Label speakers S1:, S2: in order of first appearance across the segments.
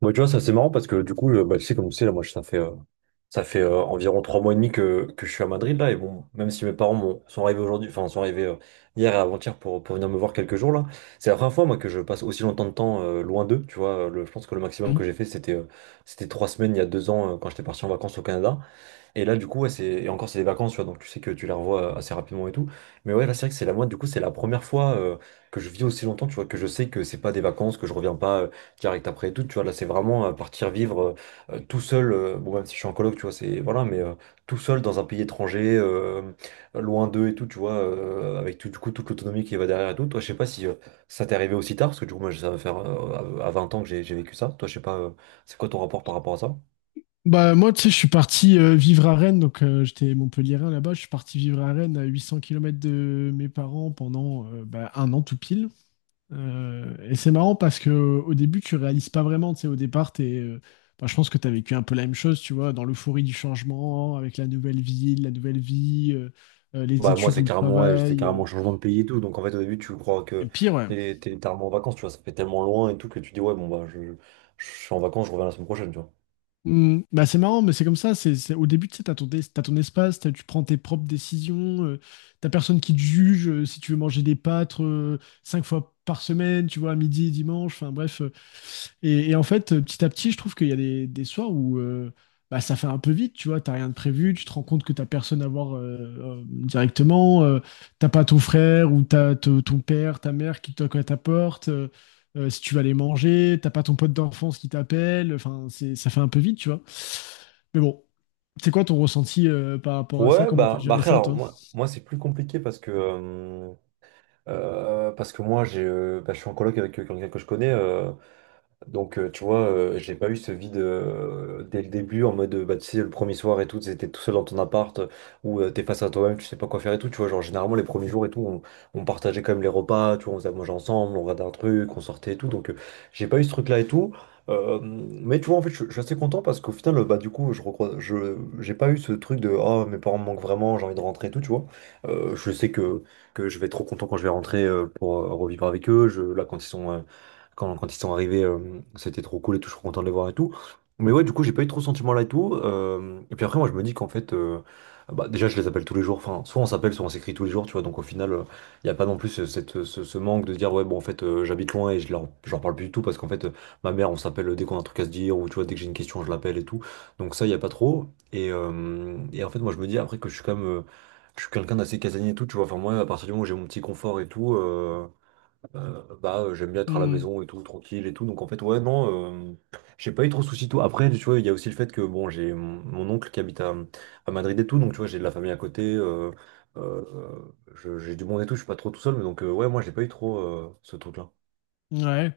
S1: Moi, tu vois, ça c'est marrant parce que du coup, bah, tu sais, comme tu sais, là, moi, ça fait environ trois mois et demi que je suis à Madrid, là. Et bon, même si mes parents sont arrivés aujourd'hui, enfin, sont arrivés hier et avant-hier pour venir me voir quelques jours, là, c'est la première fois, moi, que je passe aussi longtemps de temps loin d'eux, tu vois. Je pense que le maximum que j'ai fait, c'était c'était trois semaines il y a deux ans quand j'étais parti en vacances au Canada. Et là, du coup, ouais, c'est... et encore, c'est des vacances, tu vois, donc tu sais que tu les revois assez rapidement et tout. Mais ouais, là, c'est vrai que c'est la moi, du coup, c'est la première fois que je vis aussi longtemps, tu vois, que je sais que c'est pas des vacances, que je reviens pas direct après et tout, tu vois. Là, c'est vraiment partir vivre tout seul, bon, même si je suis en coloc, tu vois, c'est voilà, mais tout seul dans un pays étranger, loin d'eux et tout, tu vois, avec tout, du coup, toute l'autonomie qui va derrière et tout. Toi, je sais pas si ça t'est arrivé aussi tard, parce que du coup, moi, ça va faire à 20 ans que j'ai vécu ça. Toi, je sais pas, c'est quoi ton rapport par rapport à ça?
S2: Bah, moi, tu sais, je suis parti vivre à Rennes, donc j'étais Montpelliérain là-bas. Je suis parti vivre à Rennes à 800 km de mes parents pendant un an tout pile. Et c'est marrant parce que au début, tu réalises pas vraiment, tu sais, au départ, je pense que tu as vécu un peu la même chose, tu vois, dans l'euphorie du changement, avec la nouvelle ville, la nouvelle vie, les
S1: Bah, moi,
S2: études ou le
S1: ouais, c'est
S2: travail.
S1: carrément
S2: euh.
S1: un changement de pays et tout. Donc, en fait, au début, tu crois
S2: Et
S1: que
S2: pire, ouais.
S1: t'es littéralement en vacances, tu vois. Ça fait tellement loin et tout que tu dis, ouais, bon, bah, je suis en vacances, je reviens la semaine prochaine, tu vois.
S2: Hmm, bah c'est marrant, mais c'est comme ça. Au début, tu sais, t'as ton espace, tu prends tes propres décisions, t'as personne qui te juge si tu veux manger des pâtes cinq fois par semaine, tu vois, à midi, dimanche, enfin bref. Et en fait, petit à petit, je trouve qu'il y a des soirs où bah, ça fait un peu vite, tu vois, t'as rien de prévu, tu te rends compte que t'as personne à voir directement, t'as pas ton frère ou ton père, ta mère qui toque à ta porte. Si tu vas aller manger, t'as pas ton pote d'enfance qui t'appelle, enfin, ça fait un peu vite, tu vois. Mais bon, c'est quoi ton ressenti par rapport à ça?
S1: Ouais,
S2: Comment t'as
S1: bah
S2: géré
S1: après,
S2: ça,
S1: alors,
S2: toi?
S1: moi, c'est plus compliqué parce que moi, bah, je suis en coloc avec quelqu'un que je connais. Donc, tu vois, j'ai pas eu ce vide dès le début, en mode, bah, tu sais, le premier soir et tout, t'étais tout seul dans ton appart, où t'es face à toi-même, tu sais pas quoi faire et tout, tu vois, genre, généralement, les premiers jours et tout, on partageait quand même les repas, tu vois, on faisait à manger ensemble, on regardait un truc, on sortait et tout, donc j'ai pas eu ce truc-là et tout. Mais tu vois, en fait, je suis assez content parce qu'au final, bah, du coup, j'ai pas eu ce truc de, oh, mes parents me manquent vraiment, j'ai envie de rentrer et tout, tu vois. Je sais que je vais être trop content quand je vais rentrer pour revivre avec eux. Je, là, quand ils sont... euh, quand, quand ils sont arrivés, c'était trop cool et tout, je suis content de les voir et tout. Mais ouais, du coup, j'ai pas eu trop ce sentiment-là et tout. Et puis après, moi, je me dis qu'en fait, bah, déjà, je les appelle tous les jours. Enfin, soit on s'appelle, soit on s'écrit tous les jours, tu vois. Donc au final, il n'y a pas non plus ce manque de dire, ouais, bon, en fait, j'habite loin et je leur parle plus du tout parce qu'en fait, ma mère, on s'appelle dès qu'on a un truc à se dire ou tu vois, dès que j'ai une question, je l'appelle et tout. Donc ça, il n'y a pas trop. Et en fait, moi, je me dis après que je suis quand même. Je suis quelqu'un d'assez casanier et tout, tu vois. Enfin, moi, à partir du moment où j'ai mon petit confort et tout. Bah, j'aime bien être à la
S2: Hmm.
S1: maison et tout, tranquille et tout. Donc, en fait, ouais, non, j'ai pas eu trop de soucis. Tout. Après, tu vois, il y a aussi le fait que, bon, j'ai mon oncle qui habite à Madrid et tout. Donc, tu vois, j'ai de la famille à côté. Euh, j'ai du monde et tout. Je suis pas trop tout seul. Mais donc, ouais, moi, j'ai pas eu trop ce truc-là.
S2: Ouais.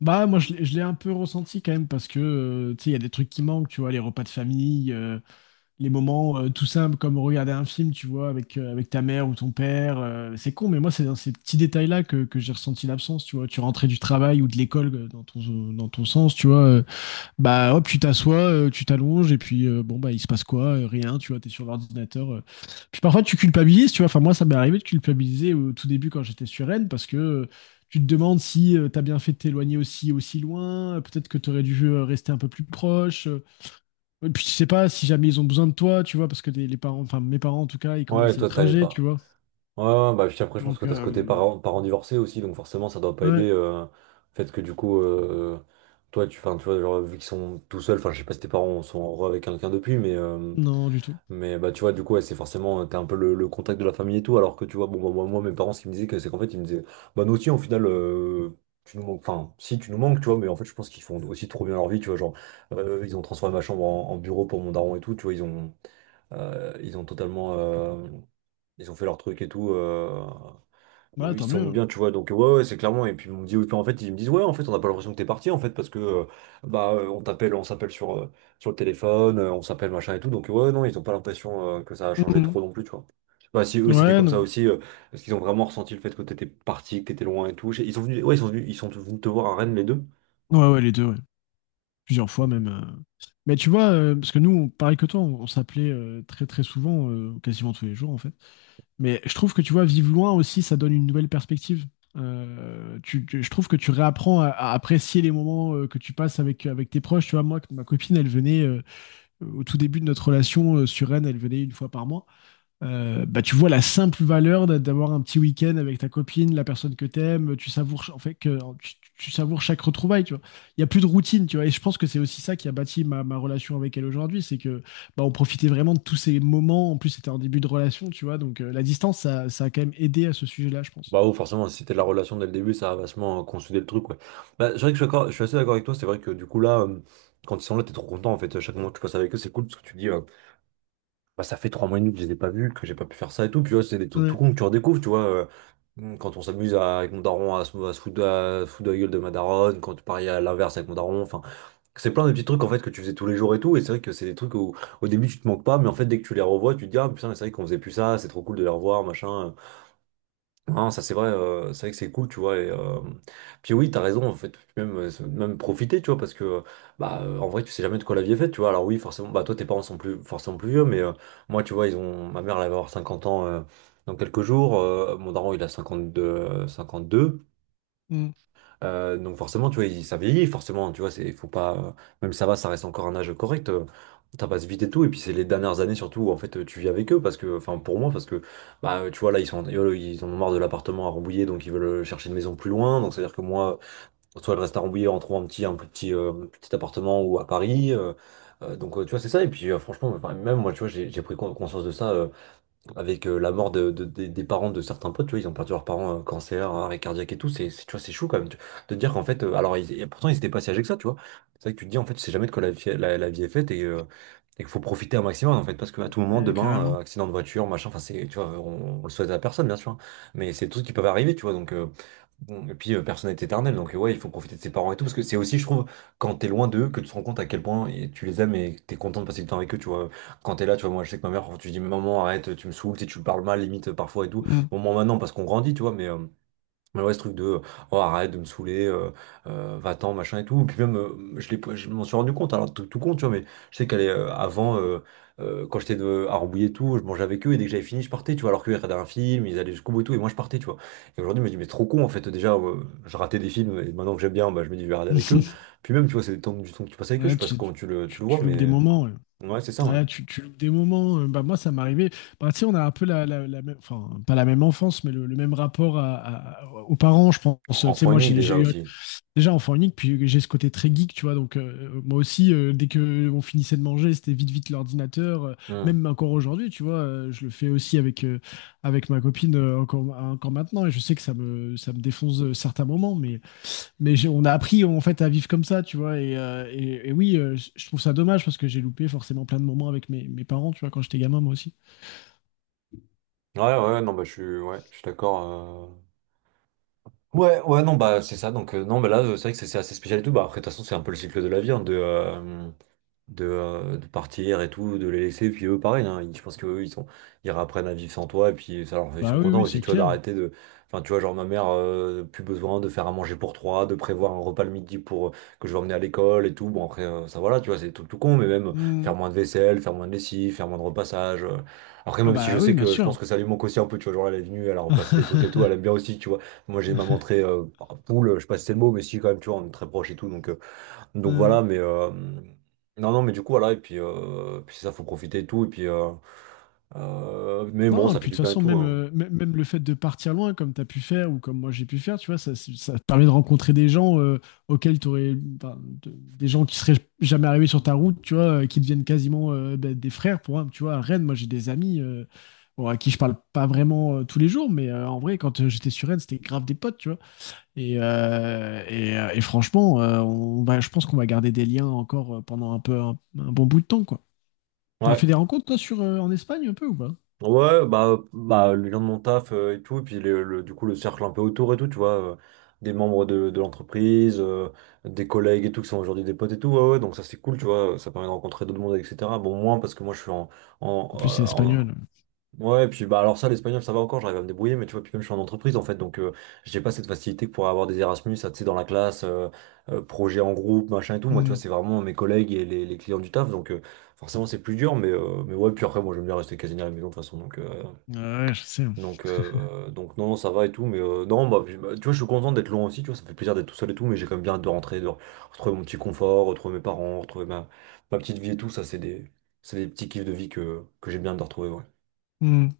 S2: Bah, moi, je l'ai un peu ressenti quand même parce que, tu sais, il y a des trucs qui manquent, tu vois, les repas de famille, les moments tout simples comme regarder un film, tu vois, avec ta mère ou ton père. C'est con, mais moi, c'est dans ces petits détails-là que j'ai ressenti l'absence, tu vois. Tu rentrais du travail ou de l'école dans dans ton sens, tu vois. Bah hop, tu t'assois, tu t'allonges, et puis bah il se passe quoi? Rien, tu vois, t'es sur l'ordinateur. Puis parfois tu culpabilises, tu vois. Enfin, moi, ça m'est arrivé de culpabiliser au tout début quand j'étais sur Rennes, parce que tu te demandes si t'as bien fait de t'éloigner aussi loin, peut-être que t'aurais dû rester un peu plus proche. Et puis tu sais pas si jamais ils ont besoin de toi, tu vois, parce que les parents, enfin mes parents en tout cas, ils
S1: Ouais,
S2: commencent à
S1: toi,
S2: être
S1: t'allais
S2: âgés, tu
S1: pas.
S2: vois.
S1: Ouais, ouais, bah, puis après, je pense
S2: Donc,
S1: que t'as ce côté
S2: euh,
S1: parents divorcés aussi. Donc, forcément, ça doit pas
S2: ouais,
S1: aider. Le fait que, du coup, toi, tu, 'fin, tu vois, genre, vu qu'ils sont tout seuls, enfin, je sais pas si tes parents sont heureux avec quelqu'un depuis, mais.
S2: non, du tout.
S1: Mais bah tu vois du coup ouais, c'est forcément t'es un peu le contact de la famille et tout, alors que tu vois, bon bah moi, mes parents, ce qu'ils me disaient, que c'est qu'en fait ils me disaient, bah nous aussi au final tu nous manques, enfin, si, tu nous manques, tu vois, mais en fait je pense qu'ils font aussi trop bien leur vie, tu vois, genre ils ont transformé ma chambre en bureau pour mon daron et tout, tu vois, ils ont totalement ils ont fait leur truc et tout.
S2: Ouais,
S1: Ils
S2: tant
S1: se sont mis
S2: mieux.
S1: bien, tu vois, donc ouais, ouais, c'est clairement. Et puis ils m'ont dit, oui, puis en fait, ils me disent, ouais, en fait, on n'a pas l'impression que t'es parti, en fait, parce que bah on t'appelle, on s'appelle sur le téléphone, on s'appelle machin et tout, donc ouais, non, ils n'ont pas l'impression que ça a changé
S2: Mhm.
S1: trop non plus, tu vois. Je sais pas si eux c'était
S2: Ouais,
S1: comme
S2: non.
S1: ça aussi, parce qu'ils ont vraiment ressenti le fait que t'étais parti, que t'étais loin et tout. Ils sont venus, ouais, ils sont venus te voir à Rennes les deux.
S2: Ouais, ouais, les deux, ouais. Plusieurs fois
S1: Ok.
S2: même. Mais tu vois, parce que nous, pareil que toi, on s'appelait très très souvent, quasiment tous les jours en fait. Mais je trouve que tu vois, vivre loin aussi, ça donne une nouvelle perspective. Je trouve que tu réapprends à apprécier les moments que tu passes avec, avec tes proches. Tu vois, moi, ma copine, elle venait au tout début de notre relation sur Rennes, elle venait une fois par mois. Tu vois la simple valeur d'avoir un petit week-end avec ta copine, la personne que t'aimes, en fait que tu savoures chaque retrouvaille, tu vois. Il y a plus de routine, tu vois. Et je pense que c'est aussi ça qui a bâti ma, ma relation avec elle aujourd'hui, c'est que bah, on profitait vraiment de tous ces moments. En plus, c'était un début de relation, tu vois. Donc la distance, ça a quand même aidé à ce sujet-là, je pense.
S1: Bah oh, forcément, si c'était la relation dès le début, ça a vachement consolidé le truc, ouais. Bah, c'est vrai que je suis assez d'accord avec toi, c'est vrai que du coup là, quand ils sont là, t'es trop content en fait. Chaque moment que tu passes avec eux, c'est cool parce que tu te dis. Bah, ça fait trois mois et demi que je les ai pas vus, que j'ai pas pu faire ça et tout. Puis ouais, c'est des trucs tout
S2: Ouais,
S1: con que tu redécouvres, tu vois. Quand on s'amuse avec mon daron à se foutre, foutre de la gueule de ma daronne, quand tu paries à l'inverse avec mon daron, enfin, c'est plein de petits trucs en fait que tu faisais tous les jours et tout. Et c'est vrai que c'est des trucs où au début tu te manques pas, mais en fait dès que tu les revois, tu te dis ah putain, c'est vrai qu'on faisait plus ça, c'est trop cool de les revoir, machin. Non, ça c'est vrai que c'est cool, tu vois. Et, puis oui, t'as raison, en fait, même, même profiter, tu vois, parce que bah en vrai, tu sais jamais de quoi la vie est faite, tu vois. Alors oui, forcément, bah toi, tes parents sont plus forcément plus vieux, mais moi, tu vois, ils ont ma mère, elle va avoir 50 ans dans quelques jours. Mon daron, il a 52.
S2: mm,
S1: Donc forcément, tu vois, ça vieillit, forcément, tu vois, c'est, faut pas, même ça va, ça reste encore un âge correct, ça passe vite et tout, et puis c'est les dernières années surtout où en fait tu vis avec eux, parce que, enfin pour moi, parce que, bah tu vois, là, ils sont, ils ont marre de l'appartement à Rambouillet, donc ils veulent chercher une maison plus loin, donc c'est-à-dire que moi, soit je reste à Rambouillet en trouvant un plus petit, petit appartement ou à Paris, donc tu vois, c'est ça, et puis franchement, enfin, même moi, tu vois, j'ai pris conscience de ça. Avec la mort des parents de certains potes, tu vois, ils ont perdu leurs parents, cancer, arrêt cardiaque et tout, tu vois, c'est chaud quand même, de dire qu'en fait, alors, et pourtant, ils étaient pas si âgés que ça, tu vois, c'est vrai que tu te dis, en fait, tu sais jamais de quoi la vie est faite, et et qu'il faut profiter un maximum, en fait, parce qu'à tout moment,
S2: ouais,
S1: demain,
S2: carrément.
S1: accident de voiture, machin, enfin, c'est, tu vois, on le souhaite à personne, bien sûr, hein, mais c'est tout ce qui peut arriver, tu vois, donc. Bon. Et puis, personne n'est éternel, donc ouais, il faut profiter de ses parents et tout, parce que c'est aussi, je trouve, quand t'es loin d'eux, que tu te rends compte à quel point et tu les aimes et que t'es content de passer du temps avec eux, tu vois. Quand t'es là, tu vois, moi, je sais que ma mère, quand tu dis, maman, arrête, tu me saoules, tu sais, tu me parles mal, limite, parfois et tout.
S2: Mm.
S1: Bon, moi, maintenant, parce qu'on grandit, tu vois, mais mais ouais, ce truc de, oh, arrête de me saouler, va-t'en, machin et tout. Puis même, je je m'en suis rendu compte, alors tout, tout compte, tu vois, mais je sais qu'elle est, euh, avant, quand j'étais à Rambouillet et tout, je mangeais avec eux, et dès que j'avais fini, je partais, tu vois, alors qu'ils regardaient un film, ils allaient jusqu'au bout et tout, et moi, je partais, tu vois. Et aujourd'hui, je me dis, mais trop con, en fait, déjà, je ratais des films, et maintenant que j'aime bien, bah, je me dis, je vais regarder avec eux. Puis même, tu vois, c'est du temps que tu passes avec eux, je
S2: Ouais,
S1: sais pas comment tu le, tu le vois,
S2: tu loupes des
S1: mais,
S2: moments, ouais.
S1: ouais, c'est ça, ouais.
S2: Ouais, tu loupes des moments. Bah, moi, ça m'arrivait. Bah, tu sais, on a un peu la même, enfin, pas la même enfance, mais le même rapport aux parents, je pense.
S1: En
S2: Tu sais,
S1: en
S2: moi,
S1: unique
S2: j'ai
S1: déjà
S2: eu
S1: aussi.
S2: déjà enfant unique, puis j'ai ce côté très geek, tu vois. Donc, moi aussi, dès que on finissait de manger, c'était vite, vite l'ordinateur.
S1: Hmm.
S2: Même encore aujourd'hui, tu vois, je le fais aussi avec ma copine encore, encore maintenant. Et je sais que ça me défonce certains moments, mais on a appris en fait à vivre comme ça, tu vois. Et oui, je trouve ça dommage parce que j'ai loupé forcément plein de moments avec mes, mes parents, tu vois, quand j'étais gamin, moi aussi.
S1: Ouais, ouais, non, bah je suis d'accord. Euh. Ouais, ouais, non, bah c'est ça. Donc, non, bah là, c'est vrai que c'est assez spécial et tout. Bah après, de toute façon, c'est un peu le cycle de la vie, hein, de partir et tout, de les laisser. Puis eux, pareil, hein, je pense qu'eux, ils apprennent à vivre sans toi. Et puis, ils sont
S2: Bah oui,
S1: contents
S2: oui,
S1: aussi,
S2: c'est
S1: tu vois,
S2: clair.
S1: d'arrêter de. Enfin, tu vois, genre, ma mère, plus besoin de faire à manger pour trois, de prévoir un repas le midi pour que je vais emmener à l'école et tout. Bon, après, ça, voilà, tu vois, c'est tout, tout con, mais même
S2: Hmm.
S1: faire moins de vaisselle, faire moins de lessive, faire moins de repassage. Euh. Après,
S2: Ah
S1: même si je
S2: bah oui,
S1: sais
S2: bien
S1: que je
S2: sûr.
S1: pense que ça lui manque aussi un peu, tu vois, genre, elle est venue, elle a repassé des trucs et tout, elle aime bien aussi, tu vois. Moi, j'ai ma montré poule, je sais pas si c'est le mot, mais si, quand même, tu vois, on est très proche et tout, donc. Euh, donc
S2: Ouais.
S1: voilà, mais non, non, mais du coup, voilà, et puis, puis ça, faut profiter et tout, et puis, mais bon,
S2: Non, et
S1: ça fait
S2: puis de
S1: du
S2: toute
S1: bien et
S2: façon,
S1: tout,
S2: même,
S1: hein.
S2: même le fait de partir loin, comme tu as pu faire ou comme moi j'ai pu faire, tu vois, ça te permet de rencontrer des gens des gens qui seraient jamais arrivés sur ta route, tu vois, qui deviennent quasiment ben, des frères pour un, tu vois. À Rennes, moi j'ai des amis bon, à qui je parle pas vraiment tous les jours, mais en vrai, quand j'étais sur Rennes, c'était grave des potes, tu vois. Et franchement, je pense qu'on va garder des liens encore pendant un bon bout de temps, quoi. T'as fait
S1: Ouais,
S2: des rencontres, toi, sur, en Espagne un peu ou pas?
S1: ouais, bah, bah, les gens de mon taf et tout, et puis du coup, le cercle un peu autour et tout, tu vois, des membres de l'entreprise, des collègues et tout, qui sont aujourd'hui des potes et tout, ouais, ouais, donc ça, c'est cool, tu vois, ça permet de rencontrer d'autres mondes, etc. Bon, moins parce que moi, je suis en,
S2: En plus,
S1: en,
S2: c'est
S1: euh, en,
S2: espagnol.
S1: Ouais, et puis bah alors ça, l'espagnol, ça va encore, j'arrive à me débrouiller, mais tu vois, puis même je suis en entreprise en fait, donc j'ai pas cette facilité que pourrait avoir des Erasmus, ça, tu sais, dans la classe, projet en groupe, machin et tout. Moi, tu vois,
S2: Mm.
S1: c'est vraiment mes collègues et les clients du taf, donc forcément c'est plus dur, mais ouais, puis après, moi j'aime bien rester quasi à la maison de toute façon,
S2: Ouais, je sais.
S1: donc non, ça va et tout, mais non, bah, puis, bah, tu vois, je suis content d'être loin aussi, tu vois, ça me fait plaisir d'être tout seul et tout, mais j'ai quand même bien hâte de rentrer, de retrouver mon petit confort, retrouver mes parents, retrouver ma petite vie et tout, ça, c'est des petits kiffs de vie que j'ai bien hâte de retrouver, ouais.
S2: Mm.